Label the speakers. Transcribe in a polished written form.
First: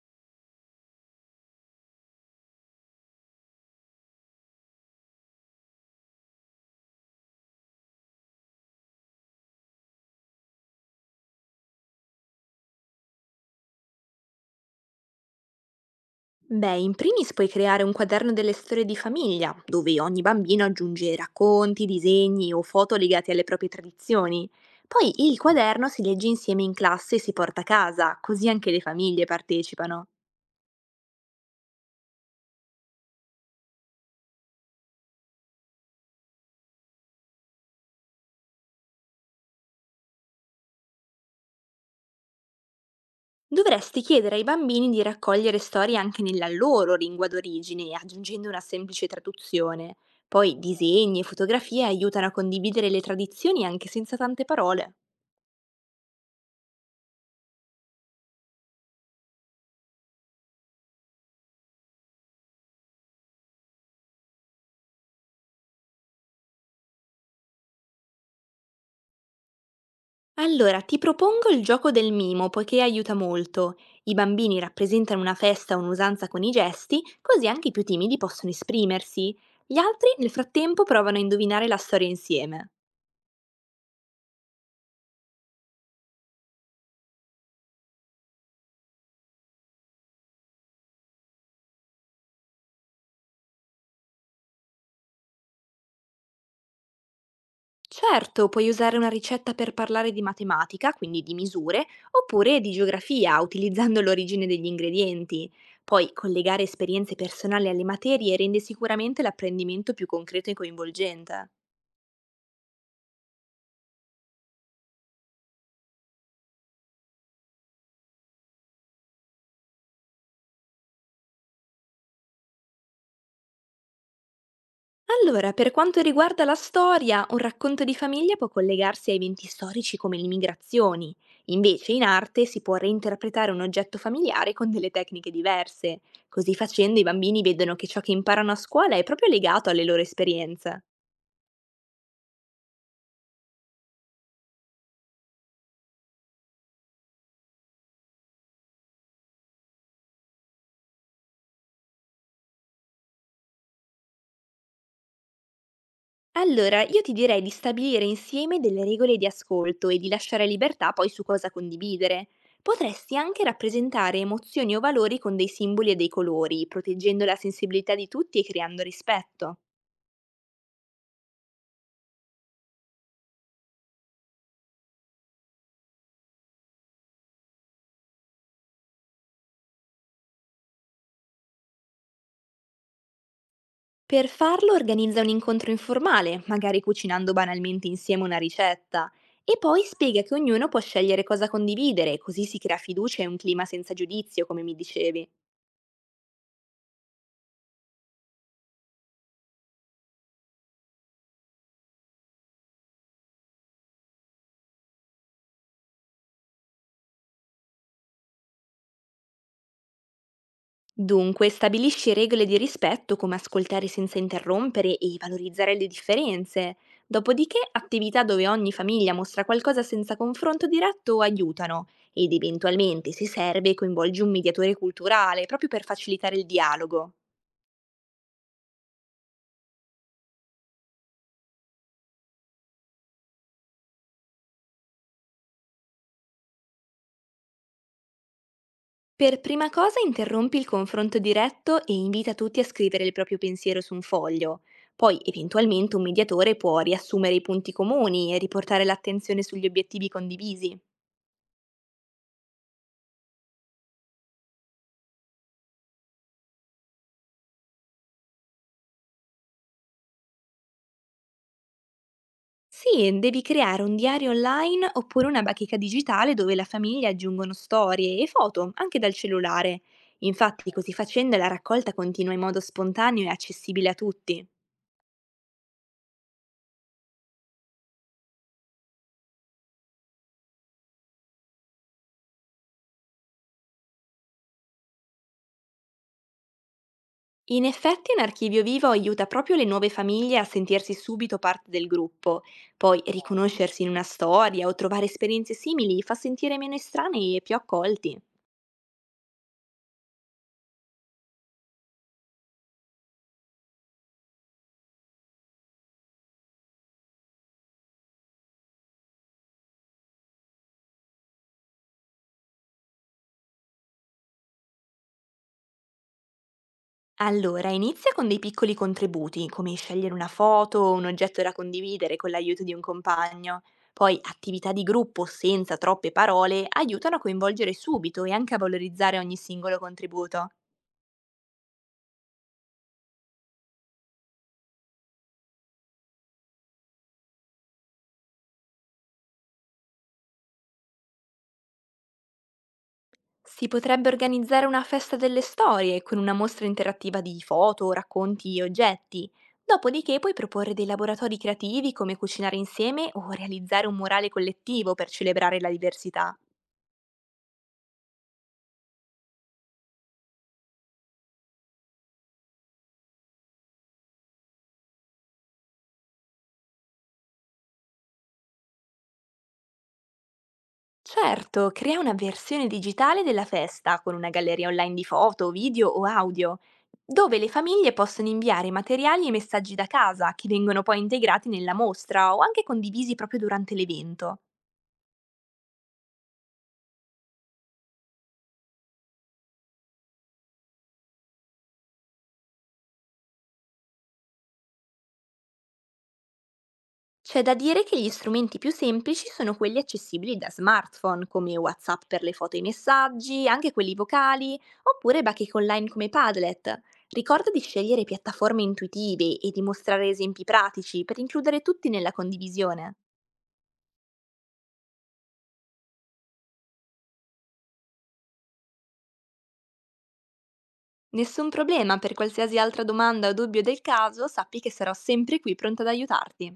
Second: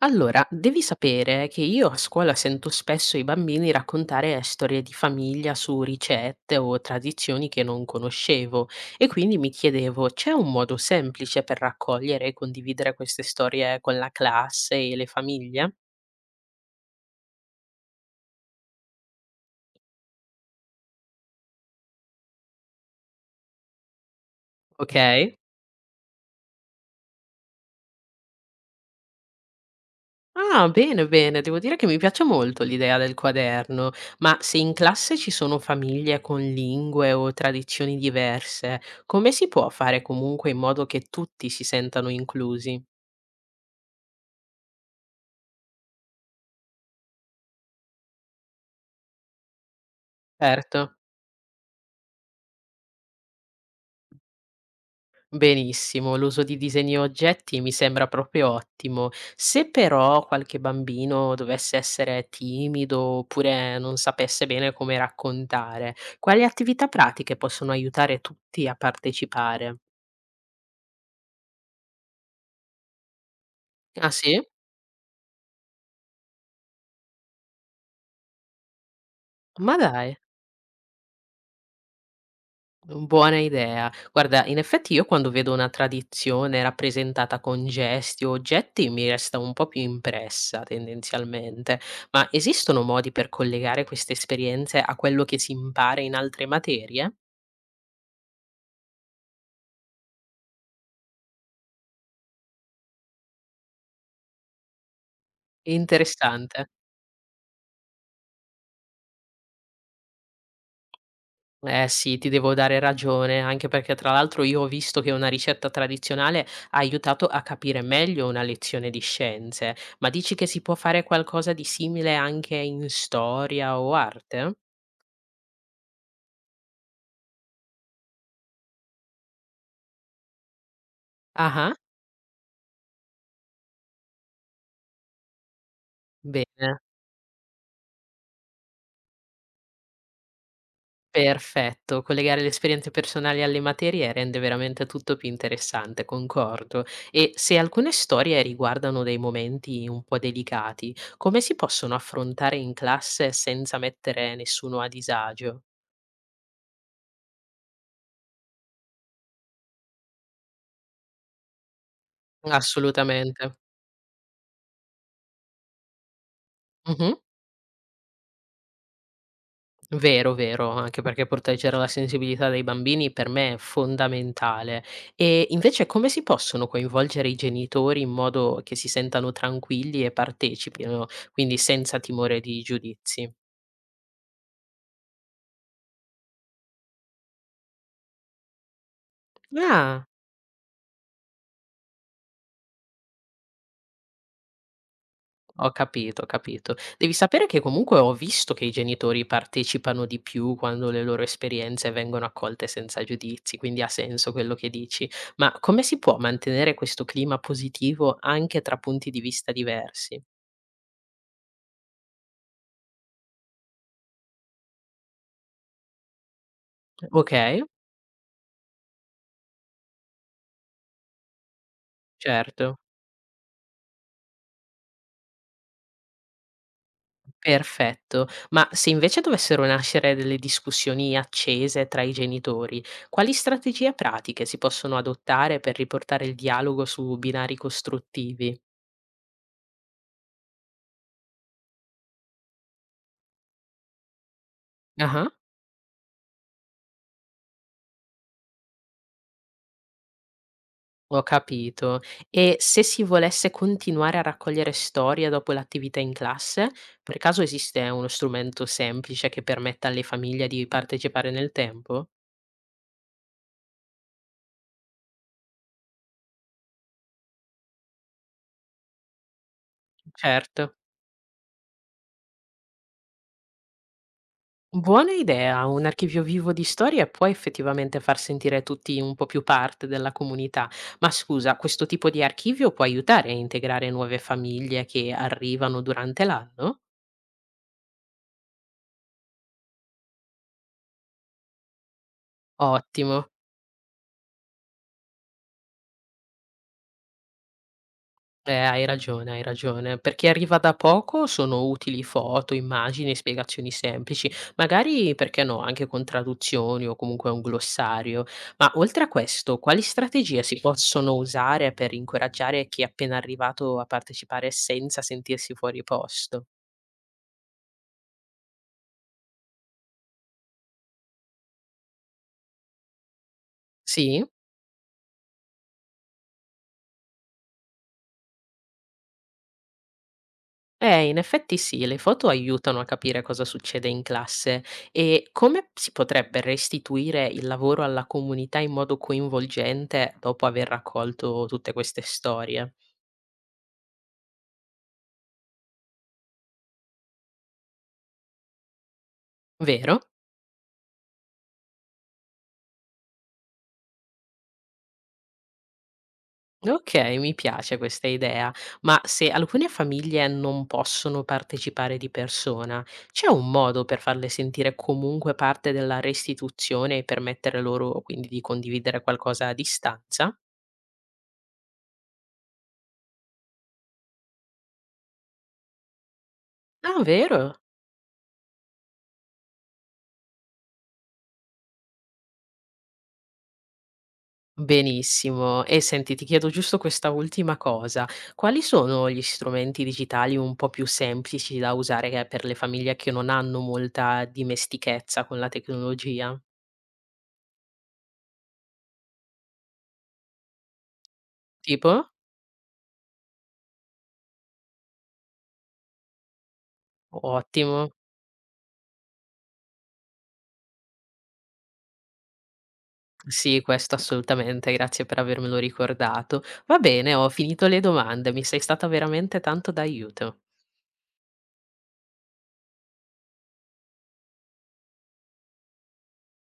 Speaker 1: Allora, devi sapere che io a scuola sento spesso i bambini raccontare storie di famiglia su ricette o tradizioni che non conoscevo e quindi mi chiedevo, c'è un modo semplice per raccogliere e condividere queste storie con la classe e le famiglie?
Speaker 2: Beh, in primis puoi creare un quaderno delle storie di famiglia, dove ogni bambino aggiunge racconti, disegni o foto legate alle proprie tradizioni.
Speaker 1: Ok.
Speaker 2: Poi il quaderno si legge insieme in classe e si porta a casa, così anche le famiglie partecipano.
Speaker 1: Ah, bene, bene, devo dire che mi piace molto l'idea del quaderno, ma se in classe ci sono famiglie con lingue o tradizioni diverse, come si può fare comunque in modo che tutti si sentano inclusi?
Speaker 2: Dovresti chiedere ai bambini di raccogliere storie anche nella loro lingua d'origine, aggiungendo una semplice traduzione. Poi
Speaker 1: Certo,
Speaker 2: disegni e fotografie aiutano a condividere le tradizioni anche senza tante parole.
Speaker 1: benissimo. L'uso di disegni e oggetti mi sembra proprio ottimo. Se però qualche bambino dovesse essere timido oppure non sapesse bene come raccontare, quali attività pratiche possono aiutare tutti a partecipare?
Speaker 2: Allora, ti propongo il gioco del mimo, poiché aiuta molto.
Speaker 1: Ah
Speaker 2: I
Speaker 1: sì?
Speaker 2: bambini rappresentano una festa o un'usanza con i gesti, così anche i più timidi possono esprimersi.
Speaker 1: Ma
Speaker 2: Gli altri,
Speaker 1: dai.
Speaker 2: nel frattempo, provano a indovinare la storia insieme.
Speaker 1: Buona idea. Guarda, in effetti io quando vedo una tradizione rappresentata con gesti o oggetti mi resta un po' più impressa tendenzialmente, ma esistono modi per collegare queste esperienze a quello che si impara in altre materie?
Speaker 2: Certo, puoi usare una ricetta per parlare di matematica, quindi di misure, oppure di geografia, utilizzando l'origine degli ingredienti. Poi collegare
Speaker 1: Interessante.
Speaker 2: esperienze personali alle materie rende sicuramente l'apprendimento più concreto e coinvolgente.
Speaker 1: Eh sì, ti devo dare ragione, anche perché tra l'altro io ho visto che una ricetta tradizionale ha aiutato a capire meglio una lezione di scienze, ma dici che si può fare qualcosa di simile anche in storia o arte?
Speaker 2: Allora, per quanto riguarda la storia, un racconto di famiglia può collegarsi a eventi storici come le migrazioni,
Speaker 1: Ah.
Speaker 2: invece in arte si può reinterpretare un oggetto familiare con delle tecniche diverse. Così
Speaker 1: Bene,
Speaker 2: facendo i bambini vedono che ciò che imparano a scuola è proprio legato alle loro esperienze.
Speaker 1: perfetto. Collegare le esperienze personali alle materie rende veramente tutto più interessante, concordo. E se alcune storie riguardano dei momenti un po' delicati, come si possono affrontare in classe senza mettere nessuno a disagio?
Speaker 2: Allora, io ti direi di stabilire insieme delle regole di ascolto e di lasciare libertà poi su cosa condividere. Potresti anche
Speaker 1: Assolutamente.
Speaker 2: rappresentare emozioni o valori con dei simboli e dei colori,
Speaker 1: Mh-mh.
Speaker 2: proteggendo la sensibilità di tutti e creando rispetto.
Speaker 1: Vero, vero, anche perché proteggere la sensibilità dei bambini per me è fondamentale. E invece come si possono coinvolgere i genitori in modo che si sentano tranquilli e partecipino, quindi senza timore di giudizi?
Speaker 2: Per farlo organizza un incontro informale, magari cucinando banalmente insieme una ricetta, e poi
Speaker 1: Ah,
Speaker 2: spiega che ognuno può scegliere cosa condividere, così si crea fiducia e un clima senza giudizio, come mi dicevi.
Speaker 1: ho capito, ho capito. Devi sapere che comunque ho visto che i genitori partecipano di più quando le loro esperienze vengono accolte senza giudizi, quindi ha senso quello che dici. Ma come si può mantenere questo clima positivo anche tra punti di vista diversi?
Speaker 2: Dunque, stabilisci regole di rispetto come ascoltare senza interrompere e valorizzare le differenze.
Speaker 1: Ok.
Speaker 2: Dopodiché, attività dove ogni famiglia mostra qualcosa senza confronto diretto aiutano ed
Speaker 1: Certo,
Speaker 2: eventualmente, se serve, coinvolgi un mediatore culturale proprio per facilitare il dialogo.
Speaker 1: perfetto. Ma se invece dovessero nascere delle discussioni accese tra i genitori, quali strategie pratiche si possono adottare per riportare il dialogo su binari costruttivi?
Speaker 2: Per prima cosa interrompi il confronto diretto e invita tutti a scrivere il proprio pensiero su un foglio. Poi,
Speaker 1: Ah,
Speaker 2: eventualmente, un mediatore può riassumere i punti comuni e riportare l'attenzione sugli obiettivi condivisi.
Speaker 1: ho capito. E se si volesse continuare a raccogliere storie dopo l'attività in classe, per caso esiste uno strumento semplice che permetta alle famiglie di partecipare nel tempo?
Speaker 2: Sì, devi creare un diario online oppure una bacheca digitale dove la famiglia aggiungono storie e foto, anche dal cellulare. Infatti,
Speaker 1: Certo.
Speaker 2: così facendo la raccolta continua in modo spontaneo e accessibile a tutti.
Speaker 1: Buona idea, un archivio vivo di storie può effettivamente far sentire tutti un po' più parte della comunità, ma scusa, questo tipo di archivio può aiutare a integrare nuove famiglie che arrivano durante l'anno?
Speaker 2: In effetti un archivio vivo aiuta proprio le nuove famiglie a sentirsi subito parte del gruppo, poi
Speaker 1: Ottimo.
Speaker 2: riconoscersi in una storia o trovare esperienze simili fa sentire meno estranei e più accolti.
Speaker 1: Beh, hai ragione, hai ragione. Per chi arriva da poco sono utili foto, immagini e spiegazioni semplici, magari perché no, anche con traduzioni o comunque un glossario. Ma oltre a questo, quali strategie si possono usare per incoraggiare chi è appena arrivato a partecipare senza sentirsi fuori posto?
Speaker 2: Allora, inizia con dei piccoli contributi, come scegliere una foto o un oggetto da condividere con l'aiuto di un compagno. Poi
Speaker 1: Sì?
Speaker 2: attività di gruppo senza troppe parole aiutano a coinvolgere subito e anche a valorizzare ogni singolo contributo.
Speaker 1: In effetti sì, le foto aiutano a capire cosa succede in classe e come si potrebbe restituire il lavoro alla comunità in modo coinvolgente dopo aver raccolto tutte queste storie.
Speaker 2: Si potrebbe organizzare una festa delle storie con una mostra interattiva di foto, racconti e oggetti.
Speaker 1: Vero?
Speaker 2: Dopodiché puoi proporre dei laboratori creativi come cucinare insieme o realizzare un murale collettivo per celebrare la diversità.
Speaker 1: Ok, mi piace questa idea, ma se alcune famiglie non possono partecipare di persona, c'è un modo per farle sentire comunque parte della restituzione e permettere loro quindi di condividere qualcosa a distanza?
Speaker 2: Certo, crea una versione digitale della festa con una galleria online di foto, video o audio,
Speaker 1: Ah,
Speaker 2: dove le
Speaker 1: vero?
Speaker 2: famiglie possono inviare materiali e messaggi da casa che vengono poi integrati nella mostra o anche condivisi proprio durante l'evento.
Speaker 1: Benissimo. E senti, ti chiedo giusto questa ultima cosa. Quali sono gli strumenti digitali un po' più semplici da usare che per le famiglie che non hanno molta dimestichezza con la tecnologia?
Speaker 2: C'è da dire che gli strumenti più semplici sono quelli accessibili da smartphone, come
Speaker 1: Tipo?
Speaker 2: WhatsApp per le foto e i messaggi, anche quelli vocali, oppure bacheche online come Padlet. Ricorda di
Speaker 1: Ottimo.
Speaker 2: scegliere piattaforme intuitive e di mostrare esempi pratici per includere tutti nella condivisione.
Speaker 1: Sì, questo assolutamente, grazie per avermelo ricordato. Va bene, ho finito le domande, mi sei stata veramente tanto d'aiuto.
Speaker 2: Nessun problema, per qualsiasi altra domanda o dubbio del caso, sappi che sarò sempre qui pronta ad aiutarti.